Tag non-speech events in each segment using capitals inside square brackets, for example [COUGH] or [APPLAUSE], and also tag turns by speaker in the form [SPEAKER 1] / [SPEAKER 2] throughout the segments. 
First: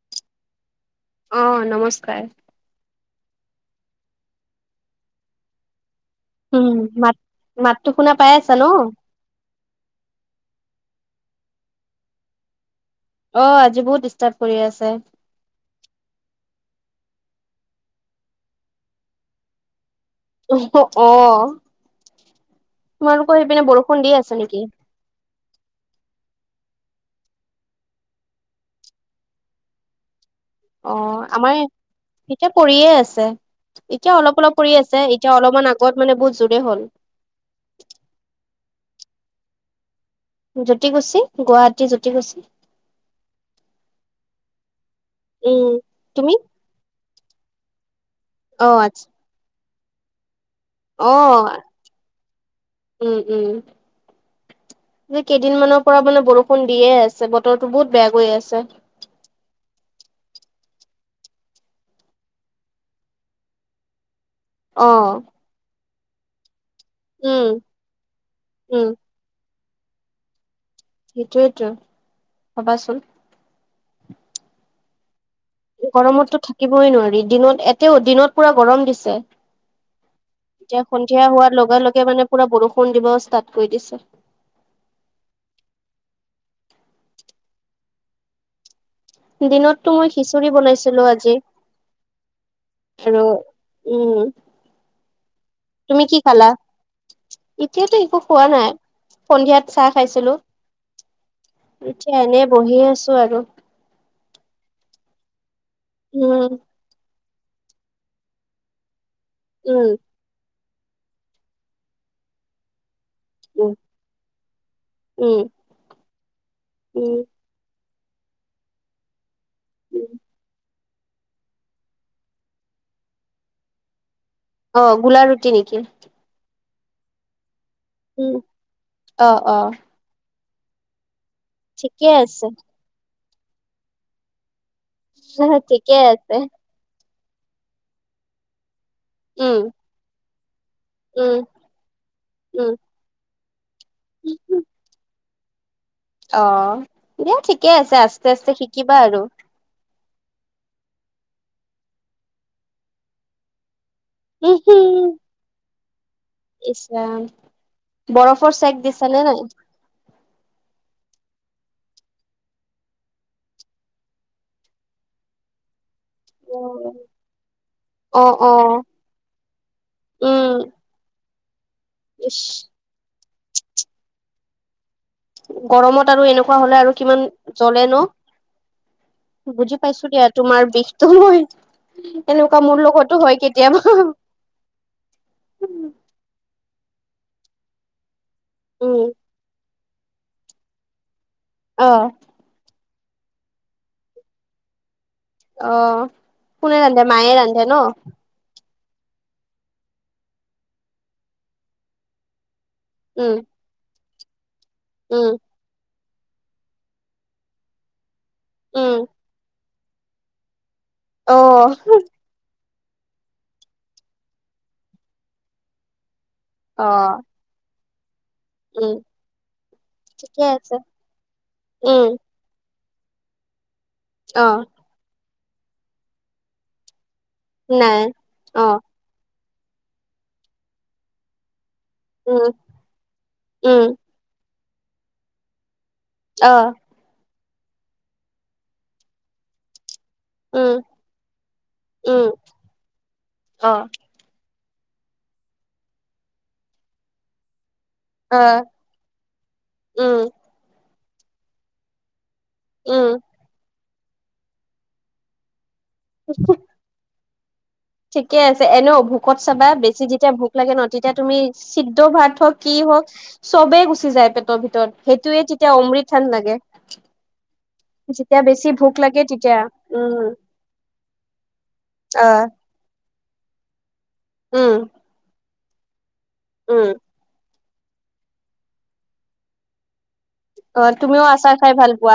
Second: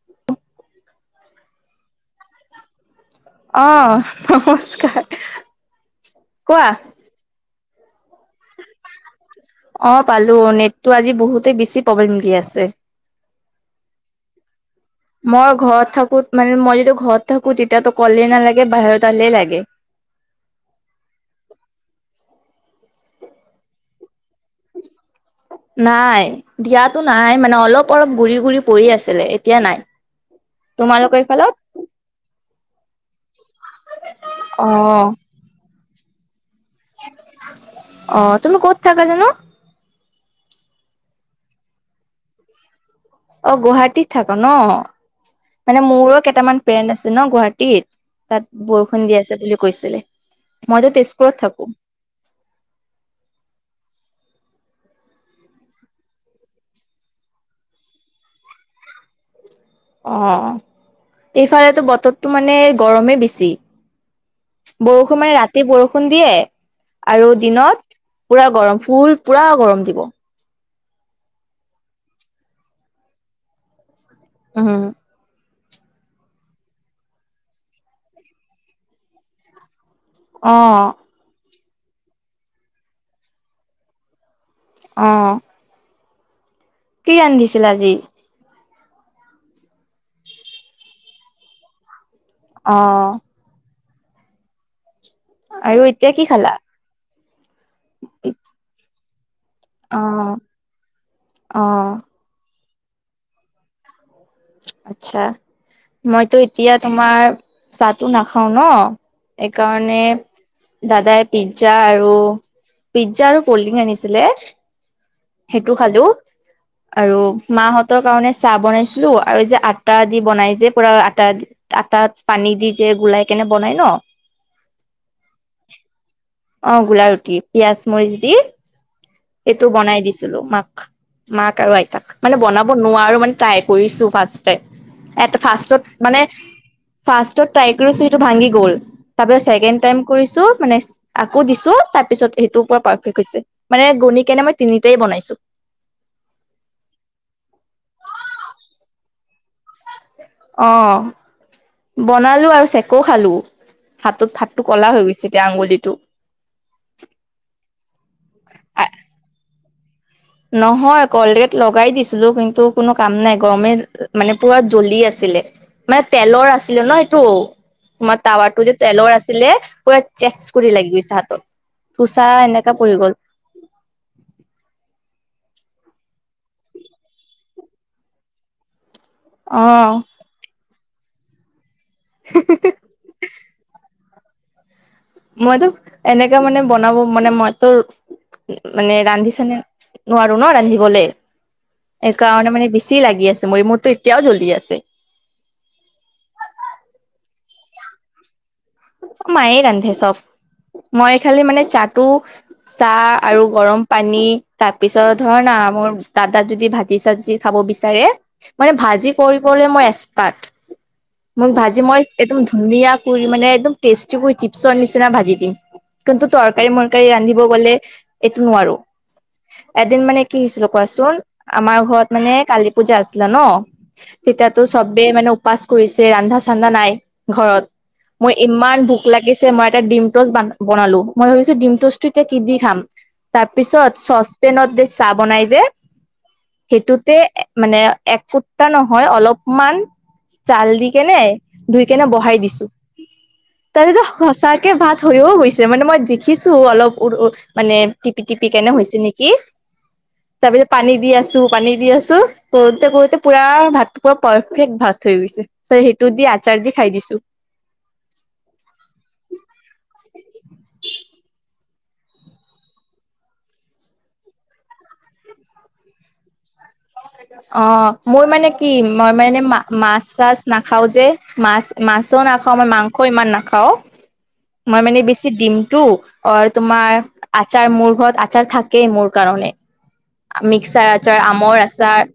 [SPEAKER 1] [UNINTELLIGIBLE]
[SPEAKER 2] অ', নমস্কাৰ।
[SPEAKER 1] অহ নমস্কাৰ। কোৱা।
[SPEAKER 2] উম মাত মাতটো শুনা পাই আছা ন।
[SPEAKER 1] অ', পালোঁ নেট টো আজি বহুতেই বেছি প্ৰব্লেম দি আছে।
[SPEAKER 2] অ', আজি বহুত ডিষ্টাৰ্ব কৰি আছে।
[SPEAKER 1] মই ঘৰত থাকো মানে মই যদি ঘৰত থাকো তেতিয়াতো ক'লেই নালাগে বাহিৰত তাললেই লাগে।
[SPEAKER 2] অ'। তোমালোকৰ সেইপিনে বৰষুণ দি আছে নেকি?
[SPEAKER 1] নাই। দিয়াতো নাই মানে অলপ অলপ গুৰি গুৰি পৰি আছিলে এতিয়া নাই।
[SPEAKER 2] অ,
[SPEAKER 1] তোমালোকৰ এইফালত
[SPEAKER 2] আমাৰ এতিয়া পৰিয়ে আছে। এতিয়া অলপ অলপ কৰি আছে
[SPEAKER 1] অ',
[SPEAKER 2] এতিয়া অলপমান আগত মানে বহুত জোৰে হ'ল।
[SPEAKER 1] অ, তুমি ক'ত থাকা জানো?
[SPEAKER 2] জ্যোতিকুছী, গুৱাহাটী জ্যোতিকুছী।
[SPEAKER 1] অ, গুৱাহাটীত থাক ন,
[SPEAKER 2] উম
[SPEAKER 1] মানে মোৰো
[SPEAKER 2] তুমি?
[SPEAKER 1] কেইটামান। ফ্ৰেণ্ড আছে ন গুৱাহাটীত, তাত
[SPEAKER 2] অ আচ্ছা
[SPEAKER 1] বৰষুণ দি আছে বুলি কৈছিলে। মই যে
[SPEAKER 2] অ
[SPEAKER 1] তেজপুৰত থাকো।
[SPEAKER 2] উম, উম। কেইদিনমানৰ পৰা মানে বৰষুণ দিয়ে আছে বতৰটো বহুত বেয়া কৰি আছে।
[SPEAKER 1] অ, এইফালেতো বতৰটো মানে গৰমেই বেছি।
[SPEAKER 2] অ
[SPEAKER 1] বৰষুণ মানে ৰাতি বৰষুণ দিয়ে আৰু
[SPEAKER 2] উম
[SPEAKER 1] দিনত পুৰা গৰম
[SPEAKER 2] উম
[SPEAKER 1] ফূল। পূৰা গৰম দিব।
[SPEAKER 2] সেইটোৱেতো ভবাচোন।
[SPEAKER 1] হয় [UNINTELLIGIBLE] অম [UNINTELLIGIBLE]
[SPEAKER 2] গৰমততো থাকিবই নোৱাৰি দিনত এতেও দিনত পূৰা গৰম দিছে। এতিয়া
[SPEAKER 1] অ',
[SPEAKER 2] সন্ধিয়া হোৱাৰ লগে লগে মানে পূৰা বৰষুণ দিব ষ্টাৰ্ট কৰি দিছে।
[SPEAKER 1] অ। কি ৰান্ধিছিল আজি?
[SPEAKER 2] দিনতটো মই খিচিৰি বনাইছিলো আজি
[SPEAKER 1] অ',
[SPEAKER 2] আৰু। উম। তুমি কি খালা? এতিয়াতো একো খোৱা নাই। সন্ধিয়াত চাহ খাইছিলো,
[SPEAKER 1] অ', অ',
[SPEAKER 2] এতিয়া এনে বহি আছো আৰু।
[SPEAKER 1] আচ্ছা, মইতো
[SPEAKER 2] উম।
[SPEAKER 1] এতিয়া তোমাৰ চাহটো নাখাও ন।
[SPEAKER 2] উম
[SPEAKER 1] এইকাৰণে দাদাই পিজ্জা আৰু পিজ্জা আৰু।
[SPEAKER 2] উম
[SPEAKER 1] কল্ডিং আনিছিলে।
[SPEAKER 2] উম।
[SPEAKER 1] সেইটো খালো আৰু
[SPEAKER 2] উম
[SPEAKER 1] মাহঁতৰ কাৰণে চাহ বনাইছিলো। আৰু যে আটা
[SPEAKER 2] উম
[SPEAKER 1] দি বনাই যে পুূৰা আটা আটাত পানী দি যে গোলাই কিনে বনাই ন।
[SPEAKER 2] অ গোলা ৰুটি নেকি?
[SPEAKER 1] অ গোলা ৰুটি পিয়াজ মৰিচ
[SPEAKER 2] উম
[SPEAKER 1] দি।
[SPEAKER 2] অ অ
[SPEAKER 1] এইটো বনাই দিছিলো মাক, মাক আৰু আইতাক
[SPEAKER 2] ঠিকে
[SPEAKER 1] মানে
[SPEAKER 2] আছে
[SPEAKER 1] বনাব। মই নোৱাৰো মানে ত্ৰাই কৰিচো ফ্ৰাইড তাইম, ফ্ৰাইড ত
[SPEAKER 2] ঠিকে
[SPEAKER 1] মানে।
[SPEAKER 2] আছে
[SPEAKER 1] ফাৰ্ষ্টত তাই কৰিছে, সেইতো ভাঙি গ'ল, তাৰপিচত
[SPEAKER 2] উম
[SPEAKER 1] চেকেণ্ড টাইম কৰিছো মানে।
[SPEAKER 2] উম
[SPEAKER 1] আকৌ দিছো তাৰ পিছত সেইটোও পূৰা পাৰফেক্ট হৈছে, মানে গণি কিনে
[SPEAKER 2] উম।
[SPEAKER 1] মই তিনিটাই বনাইছো।
[SPEAKER 2] অ', দিয়া ঠিকেই আছে, আস্তে আস্তে শিকিবা আৰু।
[SPEAKER 1] অ', বনালো আৰু চেকো খালো, হাতত হাতটো ক'লা হৈ গৈছে। এই আঙুলিটো।
[SPEAKER 2] ইছ ৰাম, বৰফৰ চেক দিছে নে নাই?
[SPEAKER 1] নহয় কলগেট লগাই দিছিলো, কিন্তু কোনো কাম নাই। গৰমে মানে পূৰা জ্বলি আছিলে। মানে তেলৰ আছিলে ন
[SPEAKER 2] অ
[SPEAKER 1] এইটো। তোমাৰ
[SPEAKER 2] অ
[SPEAKER 1] টাৱাটো যে তেলৰ আছিলে, পুৰা চেচ
[SPEAKER 2] উম
[SPEAKER 1] কৰি লাগি গৈছে হাতত। [INAUDIBLE] থোচা
[SPEAKER 2] ইচ
[SPEAKER 1] এনেকা পৰি গ'ল।
[SPEAKER 2] গৰমত আৰু এনেকুৱা হ'লে আৰু কিমান জ্বলে ন? [INAUDIBLE]
[SPEAKER 1] অ
[SPEAKER 2] বুজি পাইছো দিয়া তোমাৰ বিষটো মই। [INAUDIBLE] এনেকুৱা মোৰ লগতো হয় কেতিয়াবা। [INAUDIBLE]
[SPEAKER 1] মইতো এনেকা মানে বনাব মানে মইতো মানে
[SPEAKER 2] উম
[SPEAKER 1] ৰান্ধিছানে [INAUDIBLE] নোৱাৰো ন ৰান্ধিবলে।
[SPEAKER 2] অ
[SPEAKER 1] [INAUDIBLE] কাৰণে মানে বেছি লাগি আছে। মই মোৰতো এতিয়াও জ্বলি আছে। [INAUDIBLE]
[SPEAKER 2] অঁ! কোনে ৰান্ধে? মায়ে ৰান্ধে ন? [INAUDIBLE]
[SPEAKER 1] মায়েই ৰান্ধে চব। মই খালি মানে চাহটো চাহ
[SPEAKER 2] উম
[SPEAKER 1] আৰু গৰম [INAUDIBLE] পানী তাৰ পিছত
[SPEAKER 2] উম
[SPEAKER 1] ধৰ না মোৰ দাদা যদি ভাজি-চাজি খাব বিচাৰে [INAUDIBLE] মানে
[SPEAKER 2] উম
[SPEAKER 1] ভাজি কৰিবলৈ মই এক্সপাৰ্ট।
[SPEAKER 2] অ
[SPEAKER 1] মোক মই ভাজি মই [INAUDIBLE] একদম ধুনীয়া কৰি মানে একদম টেষ্টি কৰি চিপছৰ নিচিনা ভাজি দিম। [INAUDIBLE] কিন্তু
[SPEAKER 2] অ
[SPEAKER 1] তৰকাৰী-মৰকাৰী ৰান্ধিব গ'লে [INAUDIBLE] এইটো নোৱাৰো।
[SPEAKER 2] উম
[SPEAKER 1] এদিন মানে কি
[SPEAKER 2] ঠিকে
[SPEAKER 1] হৈছিল
[SPEAKER 2] আছে
[SPEAKER 1] কোৱা চোন? আমাৰ
[SPEAKER 2] উম
[SPEAKER 1] ঘৰত মানে কালি [UNINTELLIGIBLE] পূজা আছিলে ন।
[SPEAKER 2] অ
[SPEAKER 1] তেতিয়াতো চবেই মানে উপবাস কৰিছে ৰন্ধা-চান্ধা নাই ঘৰত। [INAUDIBLE]
[SPEAKER 2] নাই। [INAUDIBLE]
[SPEAKER 1] মোৰ
[SPEAKER 2] অ
[SPEAKER 1] ইমান ভোক লাগিছে, মই এটা ডিমটচ বনালো। মই ভাবিছো ডিমটচ [UNINTELLIGIBLE] [INAUDIBLE] এতিয়া কি
[SPEAKER 2] উম
[SPEAKER 1] দি খাম।
[SPEAKER 2] উম
[SPEAKER 1] তাৰপিছত চচপেনত যে চাহ বনাই যে
[SPEAKER 2] অহ। [INAUDIBLE]
[SPEAKER 1] এইটোতে মানে এক ফুটা নহয়, অলপমান [INAUDIBLE] জাল
[SPEAKER 2] উম
[SPEAKER 1] দি কেনে, ধুই কেনে
[SPEAKER 2] উম,
[SPEAKER 1] বহাই দিছো। [INAUDIBLE]
[SPEAKER 2] অ',
[SPEAKER 1] তেনেকে সঁচাকে ভাত হৈয়ো গৈছে মানে মই দেখিছো অলপ [INAUDIBLE] মানে টিপি-টিপি
[SPEAKER 2] অ',
[SPEAKER 1] কেনে হৈছে নেকি?
[SPEAKER 2] উম,
[SPEAKER 1] তাৰ পিছত পানী দি আছো, পানী দি আছো [INAUDIBLE]
[SPEAKER 2] উম,
[SPEAKER 1] কৰোতে-কৰোতে পুৰা ভাতটো পুৰা পাৰফেক্ট ভাত হৈ গৈছে। ত' সেইটো দি আচাৰ দি খাই দিছো। [INAUDIBLE]
[SPEAKER 2] ঠিকেই আছে, এনেও ভোকত চাবা বেছি যেতিয়া ভোক [INAUDIBLE] লাগে ন, তেতিয়া তুমি চিদ্ধ ভাত হ‌ওক কি হওক [INAUDIBLE] চবেই গুচি যায় পেটৰ ভিতৰত, সেইটোৱেই তেতিয়া অমৃত হেন লাগে। [INAUDIBLE]
[SPEAKER 1] অঁ। [INAUDIBLE] অঁ! মোৰ
[SPEAKER 2] যেতিয়া
[SPEAKER 1] মানে
[SPEAKER 2] বেছি
[SPEAKER 1] কি?
[SPEAKER 2] ভোক
[SPEAKER 1] মই
[SPEAKER 2] লাগে
[SPEAKER 1] মানে
[SPEAKER 2] তেতিয়া
[SPEAKER 1] মা
[SPEAKER 2] উম,
[SPEAKER 1] মাছ-চাছ নাখাওঁ যে, মাছ-মাছো
[SPEAKER 2] অ',
[SPEAKER 1] নাখাওঁ মই মাং [INAUDIBLE] [INAUDIBLE] ইমান নাখাওঁ। মই
[SPEAKER 2] উম,
[SPEAKER 1] মানে বেছি দিমটো অ'
[SPEAKER 2] উম,
[SPEAKER 1] তোমাৰ [INAUDIBLE] আচাৰ মোৰ ঘৰত আচাৰ থাকেই মোৰ কাৰণে। মিক্সাৰ
[SPEAKER 2] অ',
[SPEAKER 1] আচাৰ,
[SPEAKER 2] তুমিও
[SPEAKER 1] আমৰ
[SPEAKER 2] খাই
[SPEAKER 1] আছ [UNINTELLIGIBLE]
[SPEAKER 2] ভাল পোৱা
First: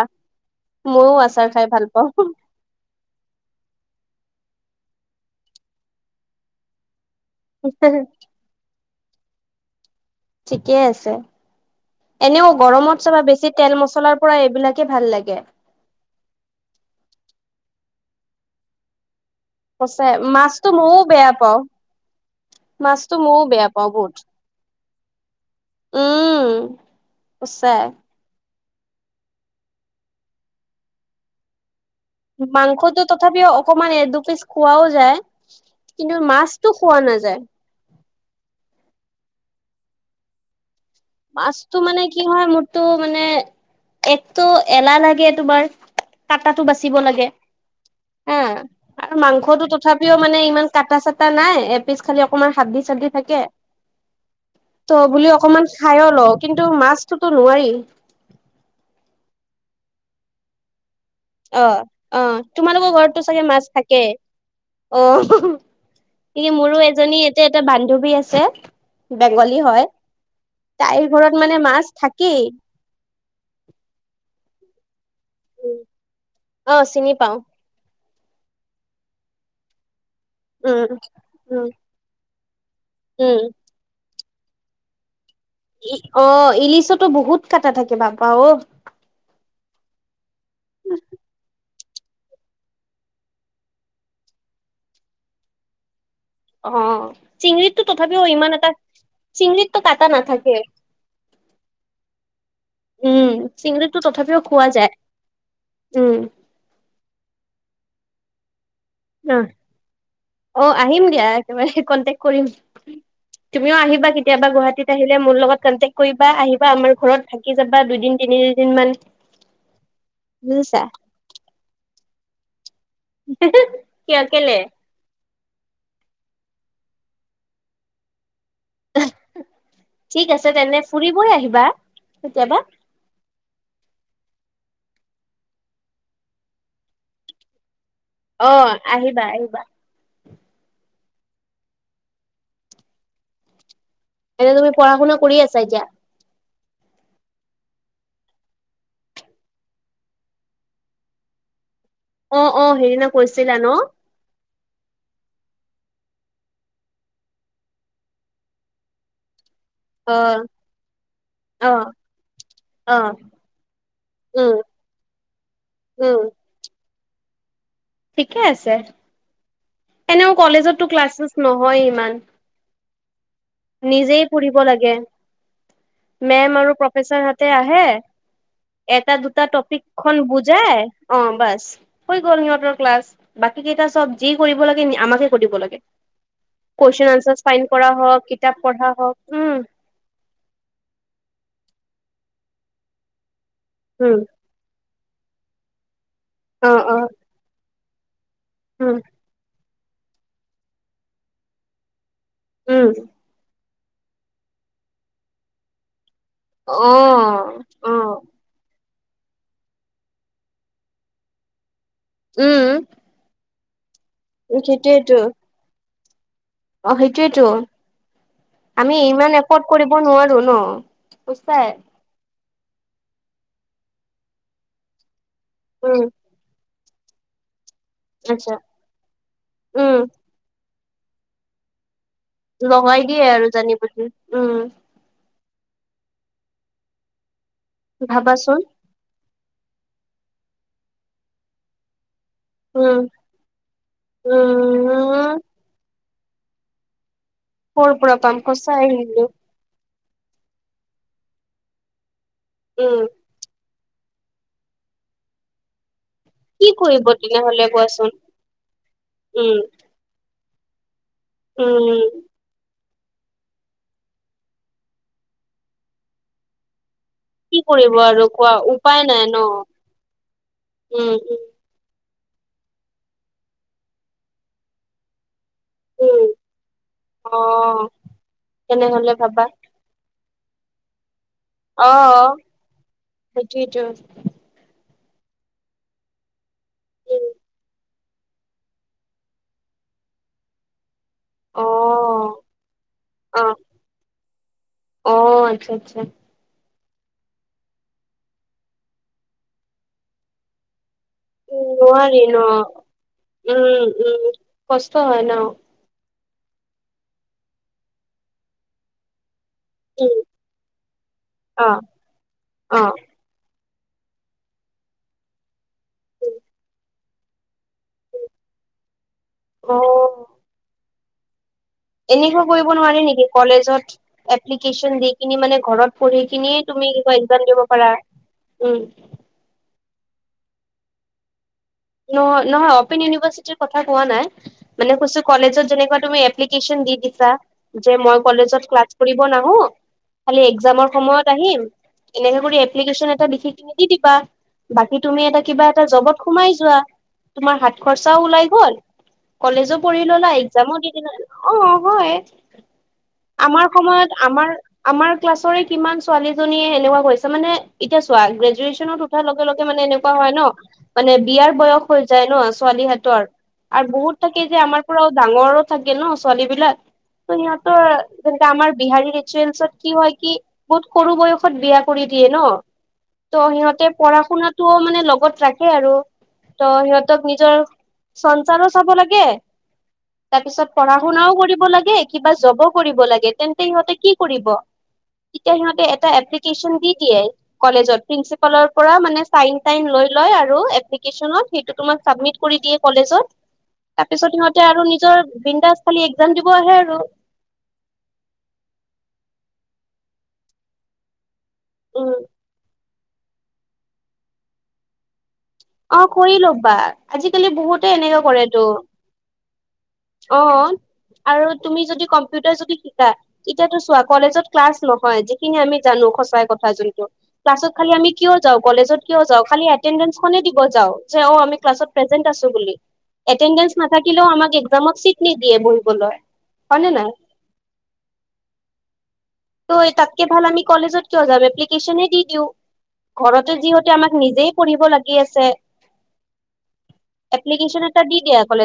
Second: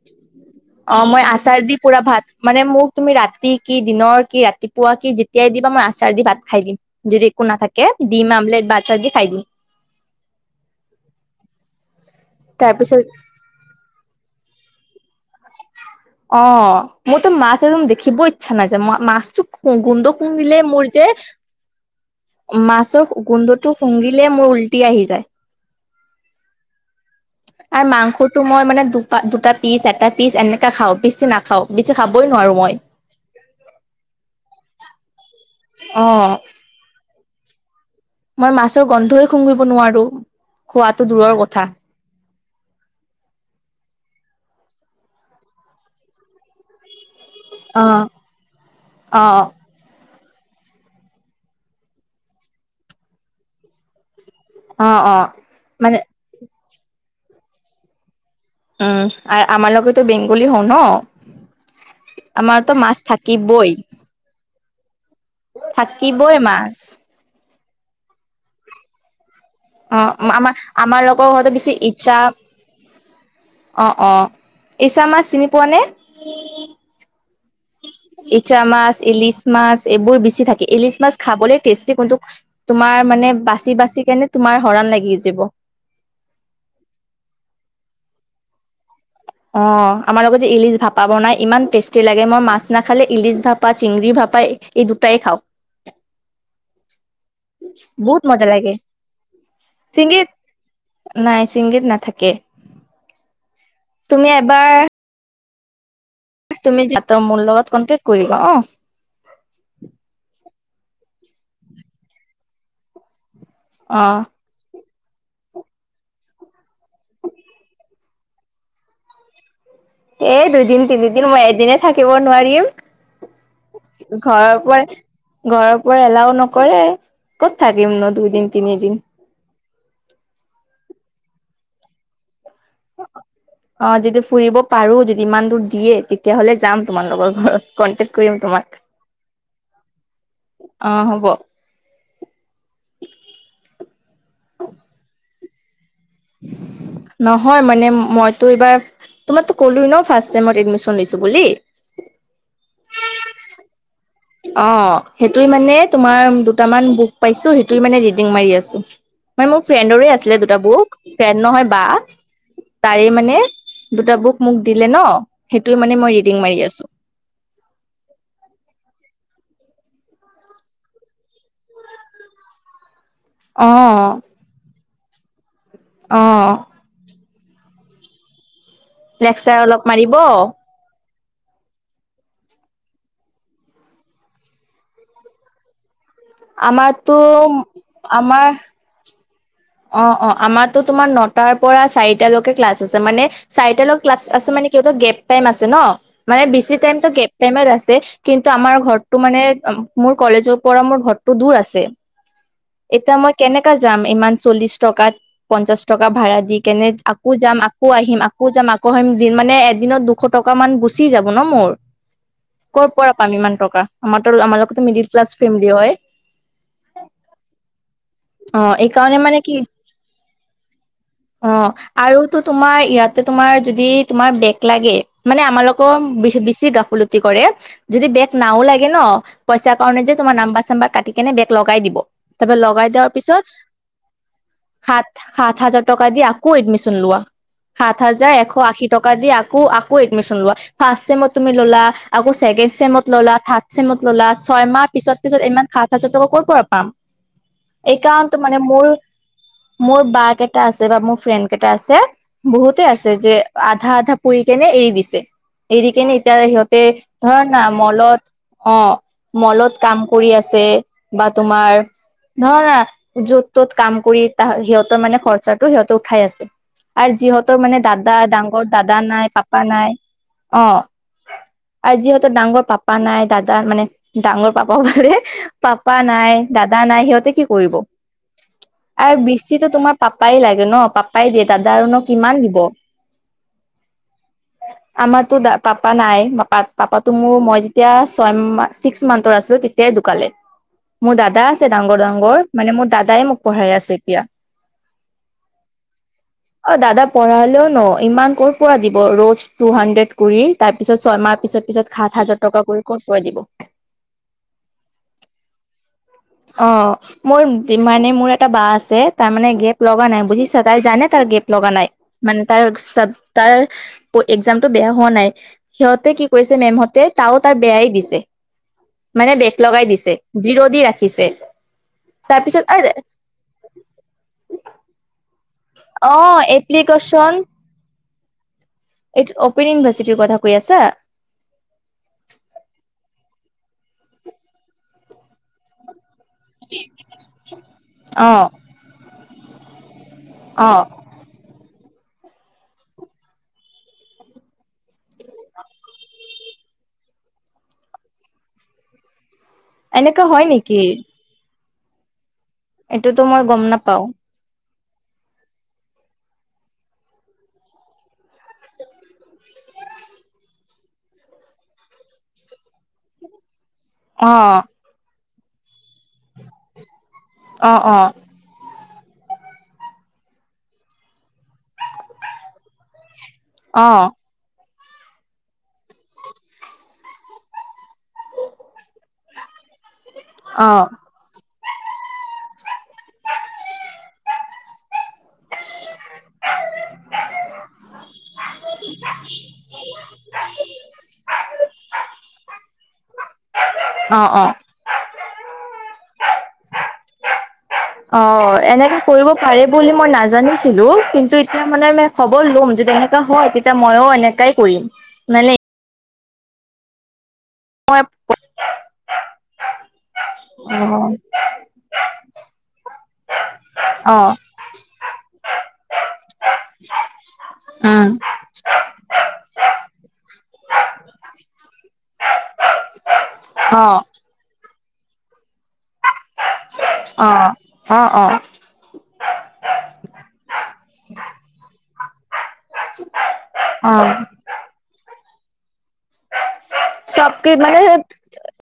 [SPEAKER 1] অঁ!
[SPEAKER 2] মইও
[SPEAKER 1] মই আচাৰ
[SPEAKER 2] খাই
[SPEAKER 1] দি
[SPEAKER 2] ভাল
[SPEAKER 1] পুৰা
[SPEAKER 2] পাওঁ।
[SPEAKER 1] ভাত [INAUDIBLE] মানে মোক তুমি ৰাতি কি, দিনৰ কি, ৰাতিপুৱা কি যেতিয়াই দিবা মই আচাৰ দি ভাত খাই দিম। [INAUDIBLE] যদি একো নাথাকে ডিম, আমলেট বা আচাৰ দি খাই দিম। [UNINTELLIGIBLE]
[SPEAKER 2] ঠিকেই আছে। এনেও
[SPEAKER 1] তাৰপিছত
[SPEAKER 2] গৰমত চাবা বেছি [INAUDIBLE] তেল, মছলাৰ পৰা এইবিলাকেই ভাল লাগে। [INAUDIBLE]
[SPEAKER 1] অঁ! মোৰতো মাছ একদম দেখিবই ইচ্ছা নাযায়। মই মাছতো [INAUDIBLE] [INAUDIBLE] গোন্ধ
[SPEAKER 2] সঁচাই
[SPEAKER 1] শুঙিলে
[SPEAKER 2] মাছতো
[SPEAKER 1] মোৰ
[SPEAKER 2] মইও
[SPEAKER 1] যে
[SPEAKER 2] বেয়া পাওঁ
[SPEAKER 1] মাছৰ
[SPEAKER 2] মাছতো মইও বেয়া
[SPEAKER 1] গোন্ধটো
[SPEAKER 2] পাওঁ বহুত
[SPEAKER 1] শুঙিলে মোৰ উলটি আহি যায়। [INAUDIBLE]
[SPEAKER 2] উম! সঁচাই। [INAUDIBLE]
[SPEAKER 1] টো মই মানে দু [INAUDIBLE] দুটা পিচ, এটা পিচ এনেকা খাওঁ, বেছি নাখাওঁ। বেছি খাবই [INAUDIBLE]
[SPEAKER 2] মাংসতো তথাপিও অকমান এ দু পিচ খোৱাও যায় কিন্তু
[SPEAKER 1] অ',
[SPEAKER 2] মাছ [INAUDIBLE] তো খোৱা নাযায়। [INAUDIBLE]
[SPEAKER 1] মই মাছৰ গন্ধই শুঙিব নোৱাৰোঁ। [INAUDIBLE] খোৱাটো দূৰত [INAUDIBLE]
[SPEAKER 2] মাছটো মানে কি হয় মোৰ টো মানে একটো এলাহ লাগে তোমাৰ কটাটাটো বাচিব লাগে
[SPEAKER 1] অ',
[SPEAKER 2] আৰু
[SPEAKER 1] অ',
[SPEAKER 2] মাংসটো তথাপিও মানে ইমান কাটা চাটা নাই এপিছ খালি অকমান হাদ্দি চালদি থাকে ত
[SPEAKER 1] অ', অ'।
[SPEAKER 2] বুলি অকমান
[SPEAKER 1] মানে
[SPEAKER 2] খাইও লও কিন্তু মাছটোতো নোৱাৰি
[SPEAKER 1] আৰু আমাৰ লগেতো বেংগলী হওঁ ন
[SPEAKER 2] অ অ
[SPEAKER 1] আমাৰতো
[SPEAKER 2] তোমালোকৰ
[SPEAKER 1] মাছ
[SPEAKER 2] ঘৰতো চাগে মাছ
[SPEAKER 1] থাকিবই।
[SPEAKER 2] থাকে অ
[SPEAKER 1] থাকিবই
[SPEAKER 2] এ
[SPEAKER 1] মাছ
[SPEAKER 2] মোৰো এজনী ইয়াতে এটা বান্ধৱী আছে বেংগলী হয়
[SPEAKER 1] অ', আমাৰ আমাৰ
[SPEAKER 2] তাইৰ
[SPEAKER 1] লগৰ
[SPEAKER 2] ঘৰত
[SPEAKER 1] ঘৰতো
[SPEAKER 2] মানে
[SPEAKER 1] বেছি
[SPEAKER 2] মাছ থাকেই
[SPEAKER 1] অঁ অঁ ই ইচা মাছ চিনি পোৱা নে
[SPEAKER 2] অ চিনি পাওঁ
[SPEAKER 1] ইচ মাছ ইলিছ মাছ এইবোৰ বেছি থাকে
[SPEAKER 2] উম,
[SPEAKER 1] ইলিছ মাছ খাবলৈ
[SPEAKER 2] উম,
[SPEAKER 1] টেষ্টি কিন্তু তোমাৰ মানে
[SPEAKER 2] উম,
[SPEAKER 1] বাচি বাচি কেনে তোমাৰ হৰণ লাগি যিব
[SPEAKER 2] অ ইলিচতো বহুত কাটা থাকে বাপপা অ
[SPEAKER 1] অ আমাৰ লগত যে ইলিচ ভাপা বনাই ইমান টেষ্টি লাগে মই মাছ নাখালে ইলিচ ভাপা চিঙৰি ভাপাই এই দুটাই খাওঁক
[SPEAKER 2] অ চিঙৰিতো
[SPEAKER 1] বহুত
[SPEAKER 2] তথাপিও
[SPEAKER 1] মজা
[SPEAKER 2] ইমান এটা
[SPEAKER 1] লাগে।
[SPEAKER 2] চিঙৰিতটো কাটা
[SPEAKER 1] চিংগিত
[SPEAKER 2] নাথাকে
[SPEAKER 1] নাই শিংগিত নাথাকে
[SPEAKER 2] উম চিঙৰিটো
[SPEAKER 1] তুমি
[SPEAKER 2] তথাপিও খোৱা
[SPEAKER 1] এবাৰ
[SPEAKER 2] যায় উম
[SPEAKER 1] তুমি জাত মোৰ লগত কনটেক্ট কৰিবা অ
[SPEAKER 2] অ অ আহিম দিয়া একেবাৰে কনটেক কৰিম তুমিও আহিবা
[SPEAKER 1] অ'
[SPEAKER 2] কেতিয়াবা গুৱাহাটীত মোৰ লগত কানটেক কৰিবা আহিবা আমাৰ ঘৰত থাকি যাবা দুইদিন তিনি দিন [INAUDIBLE]
[SPEAKER 1] এই দুদিন তিনিদিন মই এদিনে থাকিব নোৱাৰিম
[SPEAKER 2] কিয় কেলে
[SPEAKER 1] ঘৰৰ পৰে ঘৰৰ পৰা এলাও নকৰে ক'ত থাকিম ন দুইদিন তিনিদিন
[SPEAKER 2] ঠিক আছে তেনে ফুৰিব আহিবা কেতিয়াবা
[SPEAKER 1] অ যদি ফুৰিব পাৰো যদি ইমান দূৰ দিয়ে তেতিয়াহলে যাম তোমালোকৰ ঘৰত কণ্টেক কৰিম
[SPEAKER 2] অ',
[SPEAKER 1] তোমাক
[SPEAKER 2] আহিবা আহিবা
[SPEAKER 1] অ হ'ব
[SPEAKER 2] এতিয়া তুমি পঢ়া শুনা কৰি আছা এতিয়া
[SPEAKER 1] নহয় মানে মইতো এইবাৰ তোমাকটো কলোঁ ন ফাৰ্ষ্ট ছেমত এডমিচন দিছো বুলি
[SPEAKER 2] অ অ সেইদিনা কৈছিলা ন
[SPEAKER 1] অ সেইটো মানে তোমাৰ দুটামান বুক পাইছো সেইটো মানে ৰিডিং মাৰি আছো মানে মোৰ ফ্ৰেণ্ডৰে
[SPEAKER 2] অ',
[SPEAKER 1] আছিলে দুটা বুক ফ্ৰেণ্ড নহয় বা
[SPEAKER 2] অ',
[SPEAKER 1] তাৰে
[SPEAKER 2] অ',
[SPEAKER 1] মানে দুটা বুক
[SPEAKER 2] উম,
[SPEAKER 1] মোক দিলে ন সেইটো মানে মই
[SPEAKER 2] উম,
[SPEAKER 1] ৰিডিং মাৰি আছো
[SPEAKER 2] ঠিকে আছে এনেও কলেজতটো ক্লাছে শ্লাচ নহয়ে ইমান
[SPEAKER 1] অ
[SPEAKER 2] নিজেই পঢ়িব লাগে
[SPEAKER 1] অ
[SPEAKER 2] মেম আৰু প্ৰফেচাৰ হতে আহে এটা দুটা
[SPEAKER 1] লেকচাৰ অলপ মাৰিব
[SPEAKER 2] টপিকখন বুজাই অ বাছ হৈ গ'ল সিহঁতৰ ক্লাছ বাকী কেইটা চব যি কৰিব লাগে আমাকে কৰিব লাগে কুৱেশন
[SPEAKER 1] আমাৰতো
[SPEAKER 2] আনচাৰ চাইন কৰা হওক
[SPEAKER 1] আমাৰ
[SPEAKER 2] কিতাপ পঢ়া হওক উম
[SPEAKER 1] অ অ আমাৰো তোমাৰ নটাৰ পৰা চাৰিটালৈকে ক্লাছ আছে মানে চাৰিটলত
[SPEAKER 2] উম,
[SPEAKER 1] ক্লাছ আছে মানে সিঁহতৰ গেপ টাইম আছে ন মানে বেছি
[SPEAKER 2] অ',
[SPEAKER 1] টাইম
[SPEAKER 2] অ',
[SPEAKER 1] গেপ টাইমত আছে কিন্তু আমাৰ
[SPEAKER 2] উম,
[SPEAKER 1] ঘৰটো মানে মোৰ কলেজৰ পৰা মোৰ ঘৰটো দূৰ আছে
[SPEAKER 2] উম,
[SPEAKER 1] এতিয়া মই কেনেকা যাম? ইমান চল্লিশ টকাত পঞ্চাশ টকা ভাড়া [UNINTELLIGIBLE] আকৌ যাম
[SPEAKER 2] অ',
[SPEAKER 1] আকৌ আহিম,
[SPEAKER 2] অ',
[SPEAKER 1] আকৌ যাম আকৌ আহিম, মানে এদিনত দুশ টকা মান গুচি যাব ন মোৰ।
[SPEAKER 2] উম
[SPEAKER 1] কৰা পাম ইমান টকা? আমাৰতো আমাৰ লগততে মিডিল
[SPEAKER 2] সেইটোয়েতো
[SPEAKER 1] ক্লাছ ফেমিলি হয়।
[SPEAKER 2] অ সেইটোয়েটো
[SPEAKER 1] অ',
[SPEAKER 2] আমি
[SPEAKER 1] এইকাৰণে
[SPEAKER 2] ইমান
[SPEAKER 1] মানে কি
[SPEAKER 2] এফত কৰিব নোৱাৰো ন।
[SPEAKER 1] অ',
[SPEAKER 2] সঁচাই
[SPEAKER 1] আৰুতো তোমাৰ ইয়াতে তোমাৰ যদি তোমাৰ বেগ লাগে, মানে আমাৰ
[SPEAKER 2] উম,
[SPEAKER 1] বেছি বেছি গাফিলতি কৰে যদি বেগ
[SPEAKER 2] আচ্ছা
[SPEAKER 1] নাও লাগে ন, পইচাৰ
[SPEAKER 2] উম,
[SPEAKER 1] কাৰণে যে তোমাৰ নাম্বাৰ-চাম্বাৰ কাটি কেনে বেগ লগাই দিব। এবাৰ লগাই দেৱাৰ
[SPEAKER 2] দিয়ে আৰু
[SPEAKER 1] পিছত
[SPEAKER 2] জানি উম।
[SPEAKER 1] সাত, সাত হাজাৰ টকা দি আকৌ এডমিশন লোৱা। সাত হাজাৰ এশ
[SPEAKER 2] ভাবাচোন
[SPEAKER 1] আশী টকা দি আকৌ আকৌ এডমিশন লোৱা। ফাষ্ট চেমত তুমি ললা আকৌ ছেকেণ্ড
[SPEAKER 2] উম,
[SPEAKER 1] চেমত ললা, থাৰ্ড চেমত ললা, ছয় মাহ পিছত
[SPEAKER 2] উম,
[SPEAKER 1] পিছত ইমান সাত হাজাৰ টকা ক'ৰ পৰা পাম?
[SPEAKER 2] কৰ পৰা
[SPEAKER 1] এইকাৰণটো
[SPEAKER 2] পাম
[SPEAKER 1] মানে
[SPEAKER 2] ক
[SPEAKER 1] মোৰ মোৰ বা কেইটা আছে বা মোৰ ফ্ৰেণ্ড কেইটা আছে, বহুতেই
[SPEAKER 2] উম,
[SPEAKER 1] আছে যে আধা আধা পঢ়ি কেনে এৰি দিছে। এৰি কেনে এতিয়া
[SPEAKER 2] কি
[SPEAKER 1] সিহঁতে
[SPEAKER 2] কৰিব
[SPEAKER 1] ধৰা
[SPEAKER 2] তেনেহলে
[SPEAKER 1] না
[SPEAKER 2] কোৱাচোন
[SPEAKER 1] মলত অ
[SPEAKER 2] উম,
[SPEAKER 1] মলত কাম কৰি আছে বা তোমাৰ
[SPEAKER 2] উম,
[SPEAKER 1] নহয় নহয় য'ত ত'ত কাম কৰি তাহ সিহঁতৰ মানে খৰছাটো সিহঁতে উঠাই আছে। আৰু
[SPEAKER 2] কি
[SPEAKER 1] যিহঁতৰ মানে
[SPEAKER 2] কৰিব
[SPEAKER 1] দাদা
[SPEAKER 2] আৰু কোৱা
[SPEAKER 1] ডাঙৰ দাদা
[SPEAKER 2] উপায়
[SPEAKER 1] নাই
[SPEAKER 2] ন
[SPEAKER 1] পাপা নাই অ
[SPEAKER 2] উম উম।
[SPEAKER 1] আৰু যিহঁতৰ ডাঙৰ পাপা নাই, দাদা মানে ডাঙৰ পাপা বোলে পাপা
[SPEAKER 2] উম,
[SPEAKER 1] নাই, দাদা নাই, সিহঁতে কি কৰিব?
[SPEAKER 2] অ', তেনেহলে
[SPEAKER 1] আৰু
[SPEAKER 2] ভাবা
[SPEAKER 1] বেছিতো তোমাৰ পাপাই লাগে ন পাপা [UNINTELLIGIBLE] দাদা আৰুনো
[SPEAKER 2] অ',
[SPEAKER 1] কিমান দিব।
[SPEAKER 2] সেইটোয়েইটো [INAUDIBLE]
[SPEAKER 1] আমাৰতো দা পাপা নাই পাপা পাপাটো
[SPEAKER 2] উম,
[SPEAKER 1] মোৰ মই যেতিয়া ছয় মাহ ছিক্স মান্থৰ আছিলো তেতিয়া দে দোকালে। মোৰ দাদা আছে ডাঙৰ
[SPEAKER 2] অ',
[SPEAKER 1] ডাঙৰ মানে মোৰ দাদাই মোক
[SPEAKER 2] অ',
[SPEAKER 1] পঢ়াই আছে এতিয়া।
[SPEAKER 2] অ', আচ্ছা, আচ্ছা
[SPEAKER 1] অ দাদা পঢ়ালেও ন ইমান কৰ পৰা দিব? ৰ'জ টু হাড্ৰেড কৰি, তাৰ পিছত ছয়মাহ পিছত
[SPEAKER 2] উম,
[SPEAKER 1] পিছত সাত
[SPEAKER 2] নোৱাৰি ন
[SPEAKER 1] হাজাৰ টকা কৰি ক'ত পৰাই দিব।
[SPEAKER 2] উম উম। কষ্ট হয় ন,
[SPEAKER 1] অ মোৰ মানে মোৰ এটা বা আছে তাৰ মানে গেপ লগা
[SPEAKER 2] উম,
[SPEAKER 1] নাই বুজিছা? তাই জানে তাৰ গেট লগা
[SPEAKER 2] অ',
[SPEAKER 1] নাই মান তাৰ
[SPEAKER 2] অ',
[SPEAKER 1] চ তাৰ এক্সামটো বেয়া হোৱা নাই, সিহঁতে কি
[SPEAKER 2] উম,
[SPEAKER 1] কৰিছে মেমহঁতে তাও তাৰ বেয়াই দিছে, মানে বেগ লগাই দিছে।
[SPEAKER 2] অ',
[SPEAKER 1] জিৰ দি ৰাখিছে।
[SPEAKER 2] এনেকুৱা
[SPEAKER 1] তাৰপিছত
[SPEAKER 2] কৰিব নোৱাৰি নেকি কলেজত এপ্লিকেশন দি কিনে মানে ঘৰত পঢ়ি
[SPEAKER 1] অ',
[SPEAKER 2] কিনিয়ে তুমি কিবা
[SPEAKER 1] এপ্লিকেশ্যন
[SPEAKER 2] ইন্টাৰ্ণ দিব পাৰা, উম।
[SPEAKER 1] এইটো অপেনিং ইউনিভাৰ্চিটিৰ কথা কৈ আছা?
[SPEAKER 2] নহয় অপন ইউনিভাৰ্ছিটিৰ কথা কোৱা নাই, মানে কৈছো কলেজত যেনেকুৱা তুমি এপ্লি কেচন দি দিছা যে মই
[SPEAKER 1] অ',
[SPEAKER 2] কলেজত ক্লাছ কৰিব নাহো খালি
[SPEAKER 1] অ',
[SPEAKER 2] একজামৰ সময়ত আহিম। এনেকে কৰি এপ্লিকেছন এটা লিখি কিনি দি দিবা। বাকী তুমি এটা কিবা এটা জবত সোমাই [UNINTELLIGIBLE] তোমাৰ হাত খৰচাও ওলাই গল। কলেজো পঢ়ি
[SPEAKER 1] এনেকা
[SPEAKER 2] ল'লা,
[SPEAKER 1] হয়
[SPEAKER 2] একজামো
[SPEAKER 1] নেকি
[SPEAKER 2] দি দিলা। অ, হয়।
[SPEAKER 1] এইটোতো মই গম
[SPEAKER 2] আমাৰ
[SPEAKER 1] নাপাও
[SPEAKER 2] সময়ত আমাৰ আমাৰ ক্লাছৰে কিমান ছোৱালীজনীয়ে সেনেকুৱা কৰিছে। মানে এতিয়া চোৱা, গ্ৰেজুৱেচনত [UNINTELLIGIBLE] লগে লগে মানে এনেকুৱা হয় ন, মানে বিয়াৰ বয়স হৈ যায় ন ছোৱালীহেতৰ। আৰু বহুত থাকে যে
[SPEAKER 1] অ',
[SPEAKER 2] আমাৰ পুৰাও ডাঙৰো থাকে ন ছোৱালী বিলাক। ত'
[SPEAKER 1] অ',
[SPEAKER 2] সিহঁতৰ
[SPEAKER 1] অ',
[SPEAKER 2] তেন্তে আমাৰ বিহাৰী ৰিচুৱেলছত কি হয় কি? বহুত সৰু বয়সত বিয়া কৰি দিয়ে ন। ত' সিহঁতে
[SPEAKER 1] অ',
[SPEAKER 2] পঢ়া শুনাটোও মানে লগত ৰাখে আৰু। ত' সিহঁতক নিজৰ সঞ্চাৰো চাব লাগে, তাৰপিছত পঢ়া
[SPEAKER 1] অ',
[SPEAKER 2] পঢ়া শুনাও কৰিব লাগে, কিবা জব কৰিব লাগে। তেন্তে সিহঁতে কি কৰিব? তেতিয়া সিহঁতে এটা এপ্লিকেশন দি দিয়ে কলেজত প্ৰিন্সি পালৰ পৰা মানে চাইন টাইন লৈ লয় আৰু এপ সিতু তোমাৰ চাবমিত কৰি দিয়ে কলেজত।
[SPEAKER 1] অ',
[SPEAKER 2] তাপিছত
[SPEAKER 1] অ',
[SPEAKER 2] সিহঁতে আৰু নিজৰ বিনদাচ খালি একজাম দিব আহে আৰু।
[SPEAKER 1] অ, এনেকে কৰিব পাৰে বুলি মই নাজানিছিলো। কিন্তু এ--য়া মানেনে
[SPEAKER 2] উম
[SPEAKER 1] খবৰ ল'ম, যেতিয়া হেত' হয় তেতিয়া মইও এনেকাই কৰিম। [UNINTELLIGIBLE]
[SPEAKER 2] অ কৰি ল'বা। আজিকালি বহুতে
[SPEAKER 1] মই
[SPEAKER 2] এনেকা কৰে ত'। অ, আৰু তুমি যদি কম্পিউটাৰ যদি শিকা এতিয়াতো চোৱা
[SPEAKER 1] অ অ
[SPEAKER 2] কলেজত ক্লাছ নহয়, যিখিনি আমি জানো সচাই কথা যোনটো। ক্লাছত খালি
[SPEAKER 1] উম
[SPEAKER 2] আমি কিয় যাওঁ? কলেজত কিয় যাওঁ? খালী এতেন্ডেচ খনে দিব যাও, যে অ আমি ক্লাছত প্ৰেজেন্ট আছো বুলি। এটেডেঞ্চ
[SPEAKER 1] অ
[SPEAKER 2] নাথাকিলেও আমাক একজামত চিট নিদিয়ে বহিবলৈ। হয় নে নাই?
[SPEAKER 1] অ। অ, অ।
[SPEAKER 2] ত' তাতকে ভাল আমি কলেজত কিয় যাম, এপ্লিকেশচনে দি দিওঁ। ঘৰতে যিহোতে
[SPEAKER 1] অ
[SPEAKER 2] আমাক নিজে পঢ়িব লাগি আছে।
[SPEAKER 1] চবকে
[SPEAKER 2] এপ্লিকেশচন এটা
[SPEAKER 1] মানে
[SPEAKER 2] দি দিয়া। কলেজ